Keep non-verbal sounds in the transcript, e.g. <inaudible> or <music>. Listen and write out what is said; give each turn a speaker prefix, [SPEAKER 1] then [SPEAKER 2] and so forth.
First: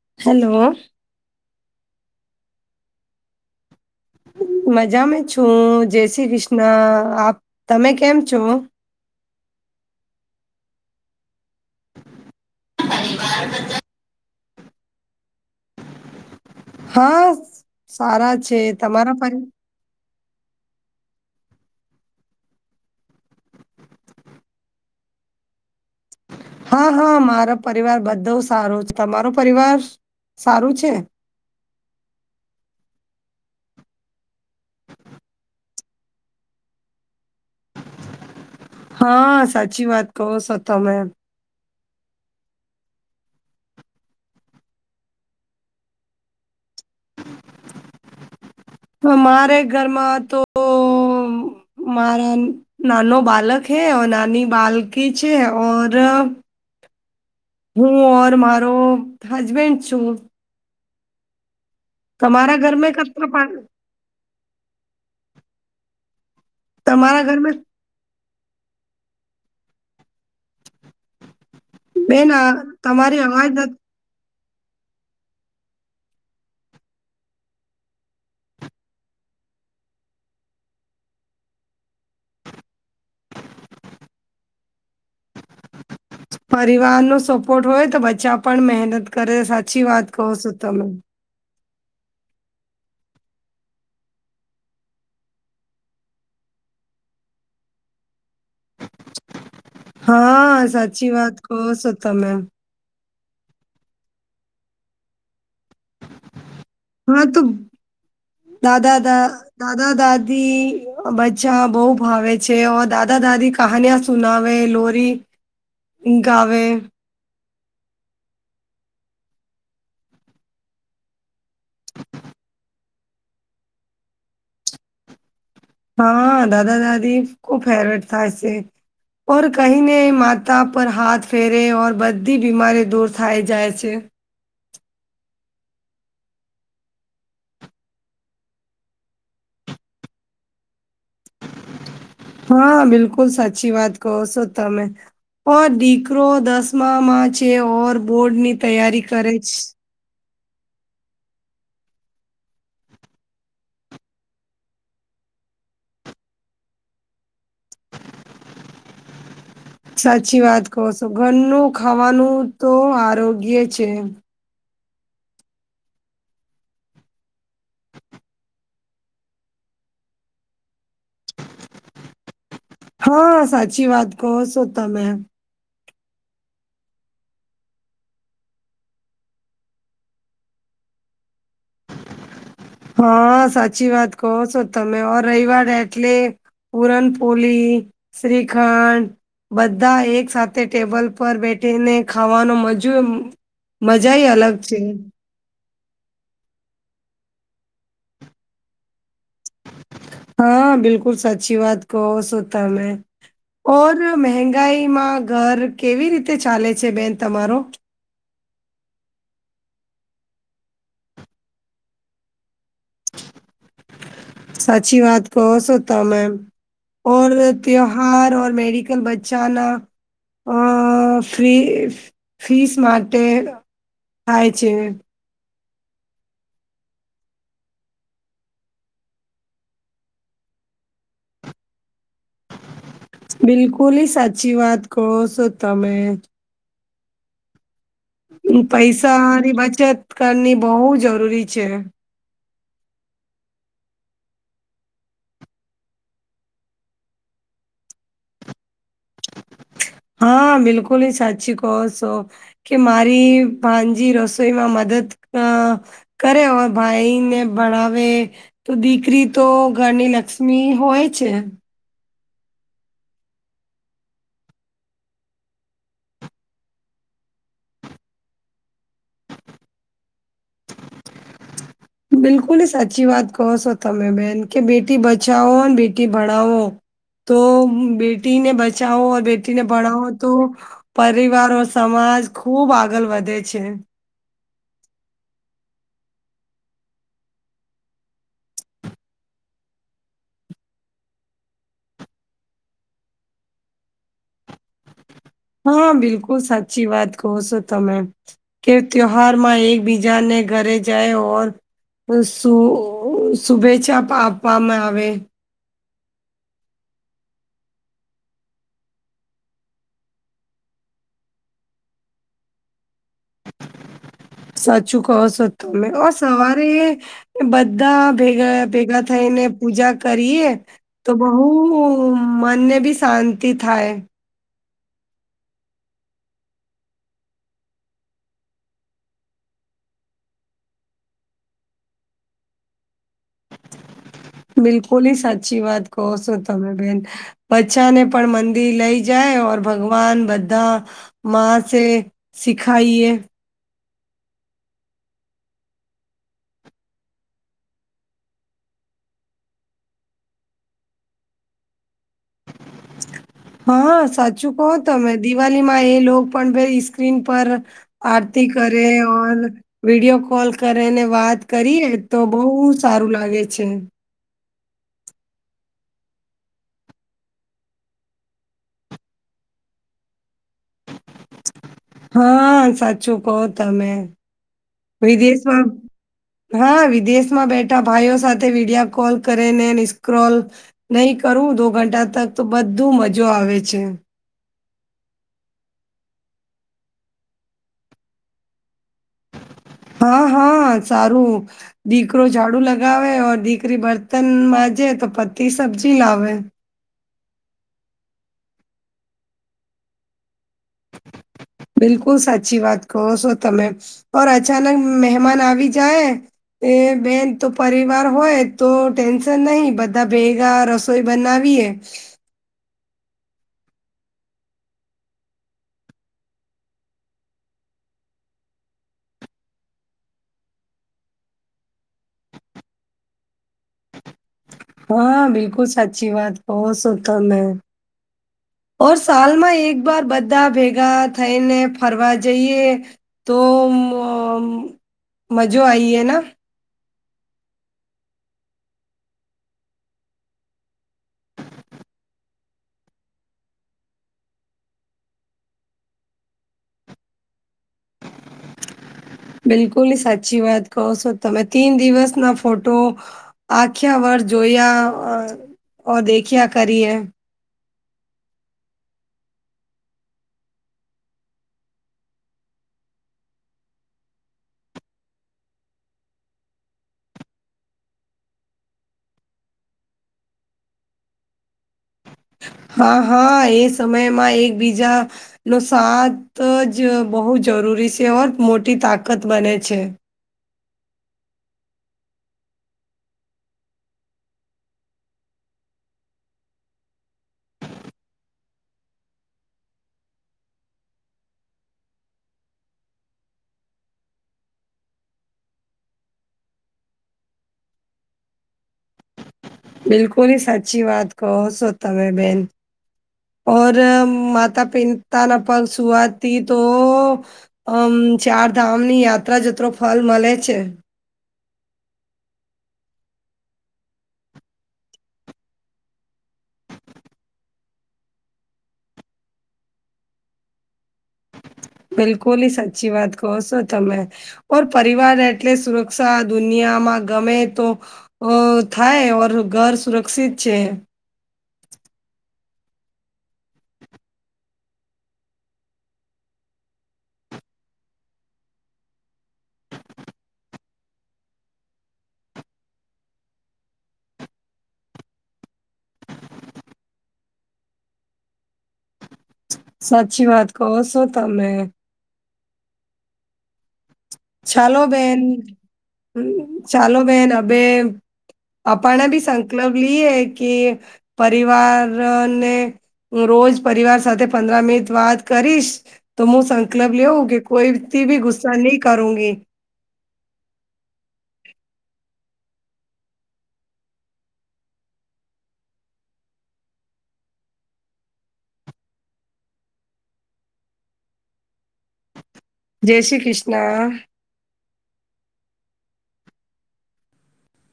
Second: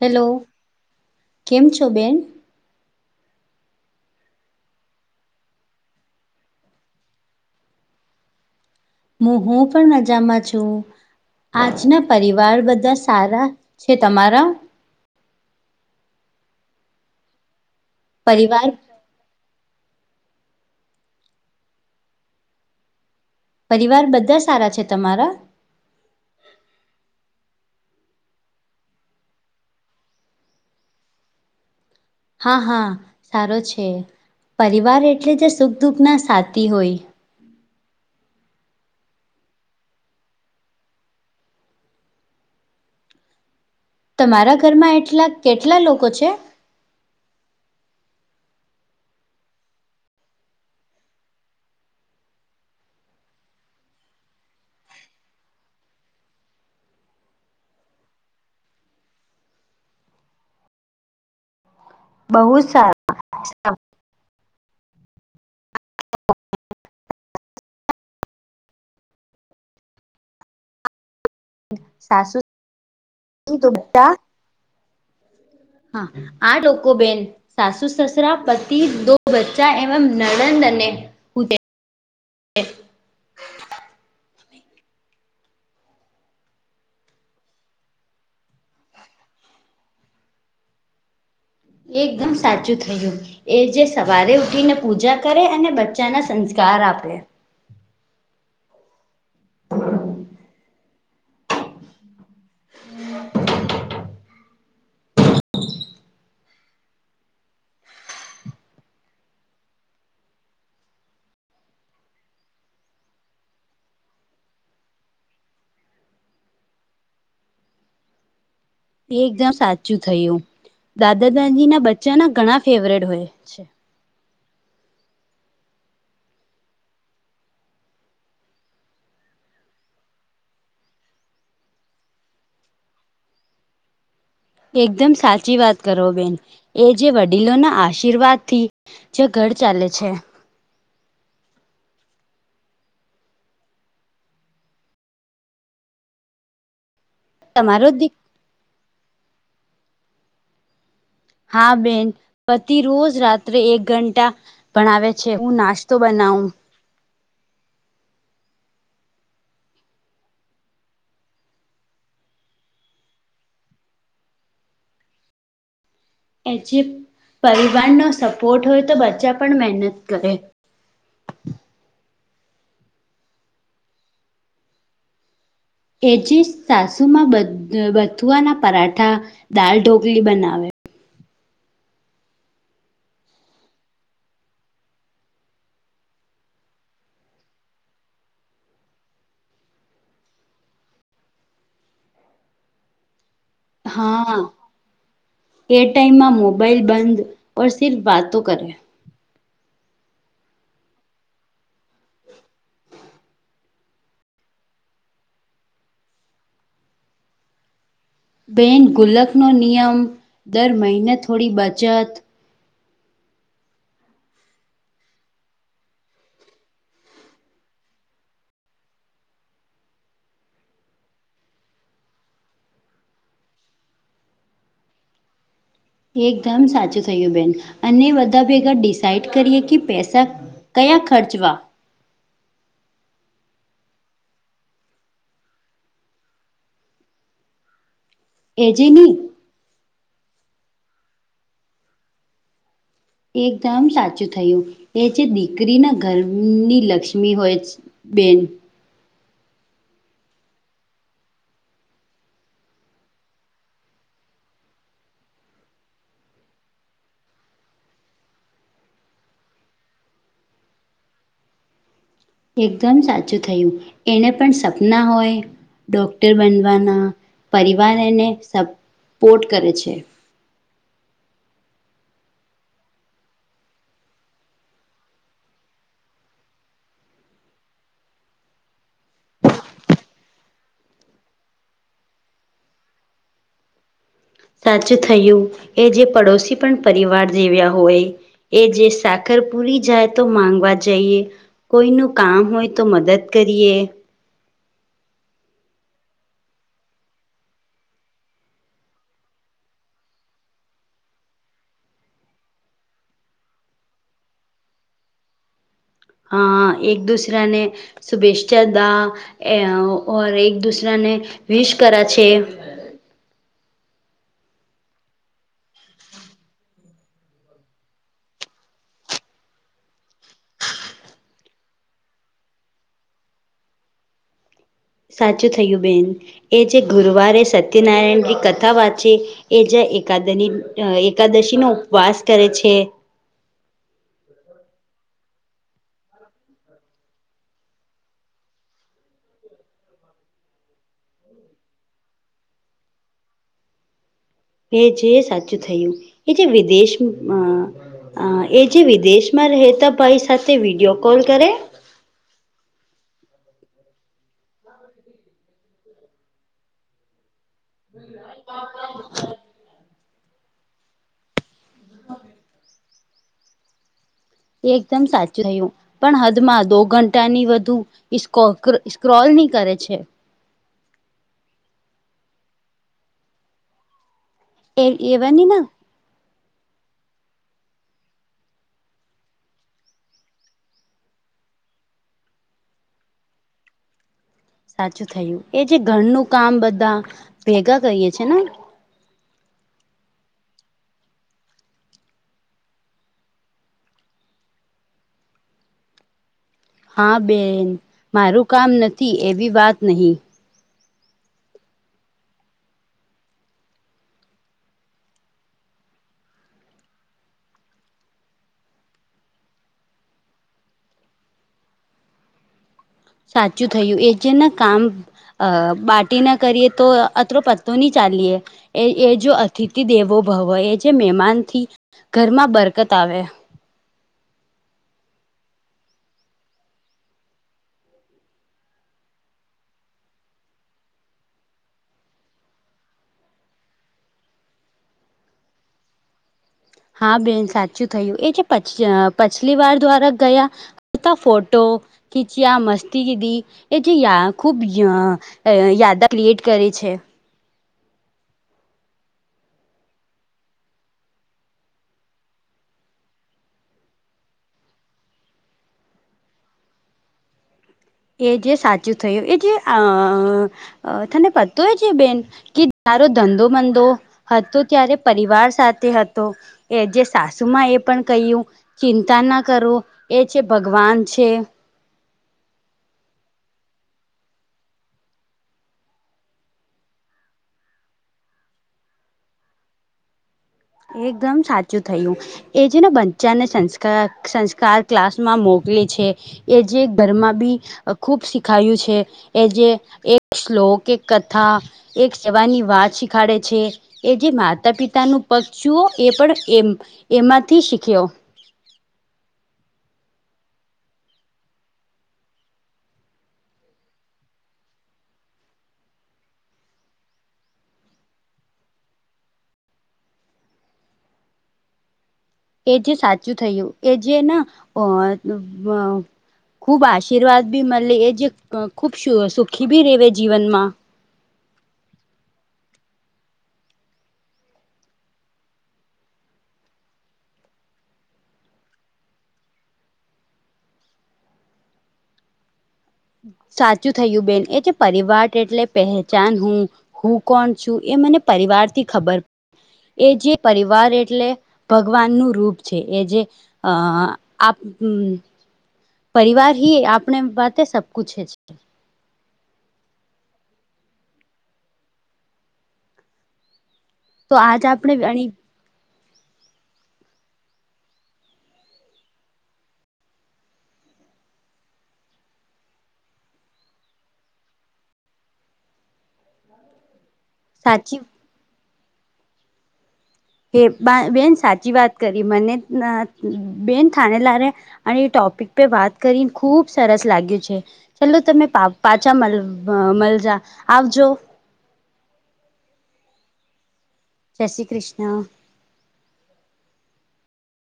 [SPEAKER 1] Hello કેમ છો બેન?
[SPEAKER 2] મજામાં છું જય શ્રી કૃષ્ણ આપ તમે કેમ છો?
[SPEAKER 1] હું હું પણ મજામાં છું આજના પરિવાર બધા સારા છે તમારા
[SPEAKER 2] હા સારા છે
[SPEAKER 1] પરિવાર
[SPEAKER 2] તમારા પણ
[SPEAKER 1] પરિવાર બધા સારા છે તમારા
[SPEAKER 2] હા હા મારો પરિવાર બધો સારો છે તમારો પરિવાર સારું છે.
[SPEAKER 1] હા હા સારો છે પરિવાર એટલે જે સુખ દુઃખના સાથી હોય
[SPEAKER 2] હા સાચી વાત કહો છો તમે
[SPEAKER 1] તમારા ઘરમાં એટલા કેટલા લોકો છે?
[SPEAKER 2] મારે ઘરમાં તો મારા નાનો બાલક હૈ ઔર નાની બાલકી જ છે ઔર હું ઓર મારો હસબેન્ડ છું.
[SPEAKER 1] બહુ
[SPEAKER 2] તમારા ઘર મે કચ પા
[SPEAKER 1] સારા
[SPEAKER 2] તમારા ઘરમાં બેન અહ તમારી અવાજ
[SPEAKER 1] તા હા આ લોકો બેન સાસુ સસરા પતિ દો બચ્ચા એમ નડંદ અને એ
[SPEAKER 2] પરિવાર નો સપોર્ટ હોય તો બચ્ચા પણ મહેનત કરે સાચી વાત કહો છો તમે.
[SPEAKER 1] એકદમ સાચું થયું. એ જે સવારે ઉઠીને પૂજા કરે અને બચ્ચાના સંસ્કાર આપે. <inaudible>
[SPEAKER 2] હા, સાચી વાત કહો છો તમે.
[SPEAKER 1] <inaudible>
[SPEAKER 2] હા, તો દાદા દા દાદા દાદી બચ્ચા બો ભાવે છે ઔર દાદા દાદી કાહાનિયા સુનાવે લોરી ગાવે
[SPEAKER 1] એ એકદમ સાચું થયું. દાદા દાદી ના બચ્ચા ના ઘણા ફેવરેટ હોય છે.
[SPEAKER 2] હા દાદા દાદી ખુબ ફેવરેટ થાય સે. ઓર કહીને માતા પર હાથ ફેરે ને બધી બીમારી દૂર થાય જાય છે.
[SPEAKER 1] એકદમ સાચી વાત કરો બેન એ જે વડીલો ના આશીર્વાદ થી જ ઘર ચાલે છે.
[SPEAKER 2] હા, બિલકુલ સાચી વાત કહો છો તમે. ઓર દીકરો દસમામાં છે
[SPEAKER 1] તમારો
[SPEAKER 2] ઓર
[SPEAKER 1] દીક
[SPEAKER 2] બોર્ડ ની તૈયારી કરે છે
[SPEAKER 1] હા બેન પતિ રોજ રાત્રે એક ઘંટા ભણાવે છે હું નાસ્તો બનાવું
[SPEAKER 2] સાચી વાત કહો છો ઘરનું ખાવાનું તો આરોગ્ય છે.
[SPEAKER 1] એ જે પરિવારનો સપોર્ટ હોય તો બચ્ચા પણ મહેનત કરે.
[SPEAKER 2] હા સાચી વાત કહો છો તમે.
[SPEAKER 1] એજીસ સાસુમાં બ-બથુઆના પરાઠા દાળ ઢોકલી બનાવે.
[SPEAKER 2] હા, સાચી વાત કહો છો તમે ઓ રવિવાર એટલે પુરનપોલી, શ્રીખંડ બધા એક સાથે ટેબલ પર બેઠીને ખાવાનો મજુ મજાઈ
[SPEAKER 1] હા
[SPEAKER 2] અલગ છે.
[SPEAKER 1] એ ટાઈમમાં મોબાઈલ બંધ ઓર સિર્ફ વાતો કરે.
[SPEAKER 2] હા, બિકુલ સાચી વાત કહો સો તમે. ઓર મહેંગાઈમાં ઘર કેવી રીતે ચાલે છે બેન તમારો?
[SPEAKER 1] બેન ગુલકનો નિયમ દર મહિને થોડી બચત
[SPEAKER 2] સાચી વાત કહો સો તમે. ઔર તિયોહાર મેડિકલ બચ્ચા ના અહ ફ્રી ફીસ માટે થાય છે.
[SPEAKER 1] એકદમ સાચું થયું બેન અને બધા ભેગા ડિસાઈડ કરીએ કે પૈસા ક્યા ખર્ચવા.
[SPEAKER 2] બિલકુલી સાચી વાત કહો છો તમે.
[SPEAKER 1] એ જે ની
[SPEAKER 2] પૈસાની બચત કરની બોવ જરૂરી છે.
[SPEAKER 1] એકદમ સાચું થયું એ જે દીકરીના ઘરની લક્ષ્મી હોય છે બેન.
[SPEAKER 2] હા બિલકુલ હી સાચી કહો છો કે મારી ભાજી રસોઈમાં મદદ અ કરે ઓર ભાઈને ભણાવે તો દીકરી તો ઘરની લક્ષ્મી હોય છે
[SPEAKER 1] એકદમ સાચું થયું એના પણ સપના હોય ડોક્ટર બનવાના પરિવાર એને સપોર્ટ કરે છે
[SPEAKER 2] બિલકુલ સાચી વાત કહો છો તમે બેન કે બેટી બચાવો અને બેટી ભણાવો તો બેટીને બચાઓ બેટીને ભણાવો તો પરિવારો સમાજ ખુબ આગળ વધે છે
[SPEAKER 1] સાચું થયું એ જે પડોશી પણ પરિવાર જેવ્યા હોય એ જે સાકર પુરી જાય તો માંગવા જઈએ કોઈનું કામ હોય તો મદદ કરીએ
[SPEAKER 2] હા બિલકુલ સાચી વાત કહો છો તમે કે તહેવારમાં એકબીજાને ઘરે જાય ઓ શું શુભેચ્છા આપવામાં આવે
[SPEAKER 1] અ એક દુસરાને શુભેચ્છા દા એક દુસરાને વિશ કરા છે
[SPEAKER 2] સાચું કહો છો તમે ઓ સવારે બધા ભેગા ભેગા થઈને પૂજા કરીએ તો બહુ મનને બી શાંતિ થાય
[SPEAKER 1] સાચું થયું બેન એ જે ગુરુવારે સત્યનારાયણની કથા વાંચી એ જ એકાદની એકાદશીનો ઉપવાસ કરે છે
[SPEAKER 2] બિલકુલી સાચી વાત કહો છો તમે બેન બચાને પણ મંદિર લઈ જાય ઓર ભગવાન બધા મા છે સીખાઈએ
[SPEAKER 1] કે જે સાચું થયું એ જે વિદેશમાં એ જે વિદેશમાં રહેતા ભાઈ સાથે વિડીયો કોલ કરે
[SPEAKER 2] હા સાચું કહો તમે દિવાળીમાં એ લો પણ બે સ્ક્રીન પર આરતી કરે વિડિયો કોલ કરે ને વાત કરીએ તો બહુ સારું લાગે છે
[SPEAKER 1] એ એકદમ સાચું થયું પણ હદમાં દો ઘંટા ની વધુ સ્ક્રો સ્ક્રોલ ની કરે છે
[SPEAKER 2] હા સાચું કહો તમે
[SPEAKER 1] એ એવાની ના
[SPEAKER 2] વિદેશમાં હા વિદેશમાં બેઠા ભાઈઓ સાથે વિડીયો કોલ કરે ને સ્ક્રોલ નહી કરું દો ઘંટા તક તો બધું મજો આવે છે
[SPEAKER 1] સાચું થયું એ જે ઘરનું કામ બધા ભેગા કરીએ છે ને
[SPEAKER 2] હા હા સારું દીકરો ઝાડુ લગાવે ઓર દીકરી બરતન બાજે તો પત્તી સબ્જી લાવે
[SPEAKER 1] હા બેન મારું કામ નથી એવી વાત નહી
[SPEAKER 2] બિલકુલ સાચી વાત કહો છો તમે ઓ અચાનક મહેમાન આવી જાય એ બેન તો પરિવાર હોય તો ટેન્શન નહી બધા ભેગા રસ સોઈ બનાવીએ
[SPEAKER 1] સાચું થયું એ જે ને કામ અ બાટીના કરીએ તો અત્રો પત્તો નહી ચાલીએ એ એ જો અતિથિ દેવો ભવ એ જે મહેમાનથી ઘરમાં બરકત આવે
[SPEAKER 2] હા બિલકુલ સાચી વાત કહો છો તમે ઓર સાલમાં એક વાર બધા ભેગા થઈને ફરવા જઈએ તો મજો આઈ હે ના
[SPEAKER 1] હા બેન સાચું થયું એ જે પ પછલી વાર દ્વારા ગયા તા ફોટો ખીચ્યા મસ્તી કીધી એ જે યા ખૂબ ય યાદા ક્રિએટ કરે છે
[SPEAKER 2] બિલકુલી સાચી વાત કહો છો તમે તીન દિવસના ફોટો આખ્યા વાર જોયા અ દેખ્યા કરીએ
[SPEAKER 1] એ જે સાચું થયું એ જે અ તને પતું હોય છે બેન કે તારો ધંધો મંધો હતો ત્યારે પરિવાર સાથે હતો એ જે સાસુમાં એ પણ કહ્યું ચિંતા ના કરો એ છે ભગવાન છે
[SPEAKER 2] હા હા એ સમયમાં એકબીજા એનો સાત જ બહુ જરૂરી છે ઓર મોટી તાકાત બને છે
[SPEAKER 1] એકદમ સાચું થયું એ છે ને બચ્ચાને સંસ્કા સંસ્કાર ક્લાસમાં મોકલે છે એ જે ઘરમાં બી ખુબ શીખાવ્યુ છે એ જે એક શ્લોક એક કથા એક સેવાની વાત શીખાડે છે એ જે માતા પિતાનું પક્સુઓ એ પણ એમ એમાંથી શીખ્યો
[SPEAKER 2] બિલકુલ સાચી વાત કહો છો તમે બેન ઔર માતા પિતા ના પક્ષવાતી તો આમ ચાર ધામની યાત્રા જત્રો ફલ મળે છે
[SPEAKER 1] એ જે સાચું થયું એ જે ના અ ખૂબ આશીર્વાદ બી મળે એ જે ખૂબ સુખી બી રવે જીવનમાં
[SPEAKER 2] બિલકુલી સાચી વાત કહો છો તમે ઓર પરિવાર એટલે સુરક્ષા દુનિયામાં ગમે તો અ થાય ઓર ઘર સુરક્ષિત છે
[SPEAKER 1] સાચું થયું બેન એ જે પરિવાર એટલે પહેચાન હું હું કોણ છું એ મને પરિવાર થી ખબર એ જે પરિવાર એટલે ભગવાન નું રૂપ છે એ જે અ આપ પરિવાર હી આપણે બાતે સબકુછ હે
[SPEAKER 2] સાચી વાત કહો શો તમેં
[SPEAKER 1] તો આજ
[SPEAKER 2] ચાલો
[SPEAKER 1] આપણે
[SPEAKER 2] બેન
[SPEAKER 1] અણી
[SPEAKER 2] ચાલો બેન અબે આપણે બી સંકલપ લિયે કે પરિવાર ને રોજ પરિવાર સાથે પંદર મિનિટ વાત કરીશ તો મુું સંકલપ લેવું કે
[SPEAKER 1] સાચી
[SPEAKER 2] કોઈથી ભી ગુસ્સા ની કરુંગી
[SPEAKER 1] કે બા બેન સાચી વાત કરી મને બેન થાણે લારે અને ટોપિક પે વાત કરીને ખુબ સરસ લાગ્યું છે ચલો તમે પા પાછા મળ મલજા આવજો
[SPEAKER 2] જય શ્રી કૃષ્ણ
[SPEAKER 1] જય શ્રી કૃષ્ણ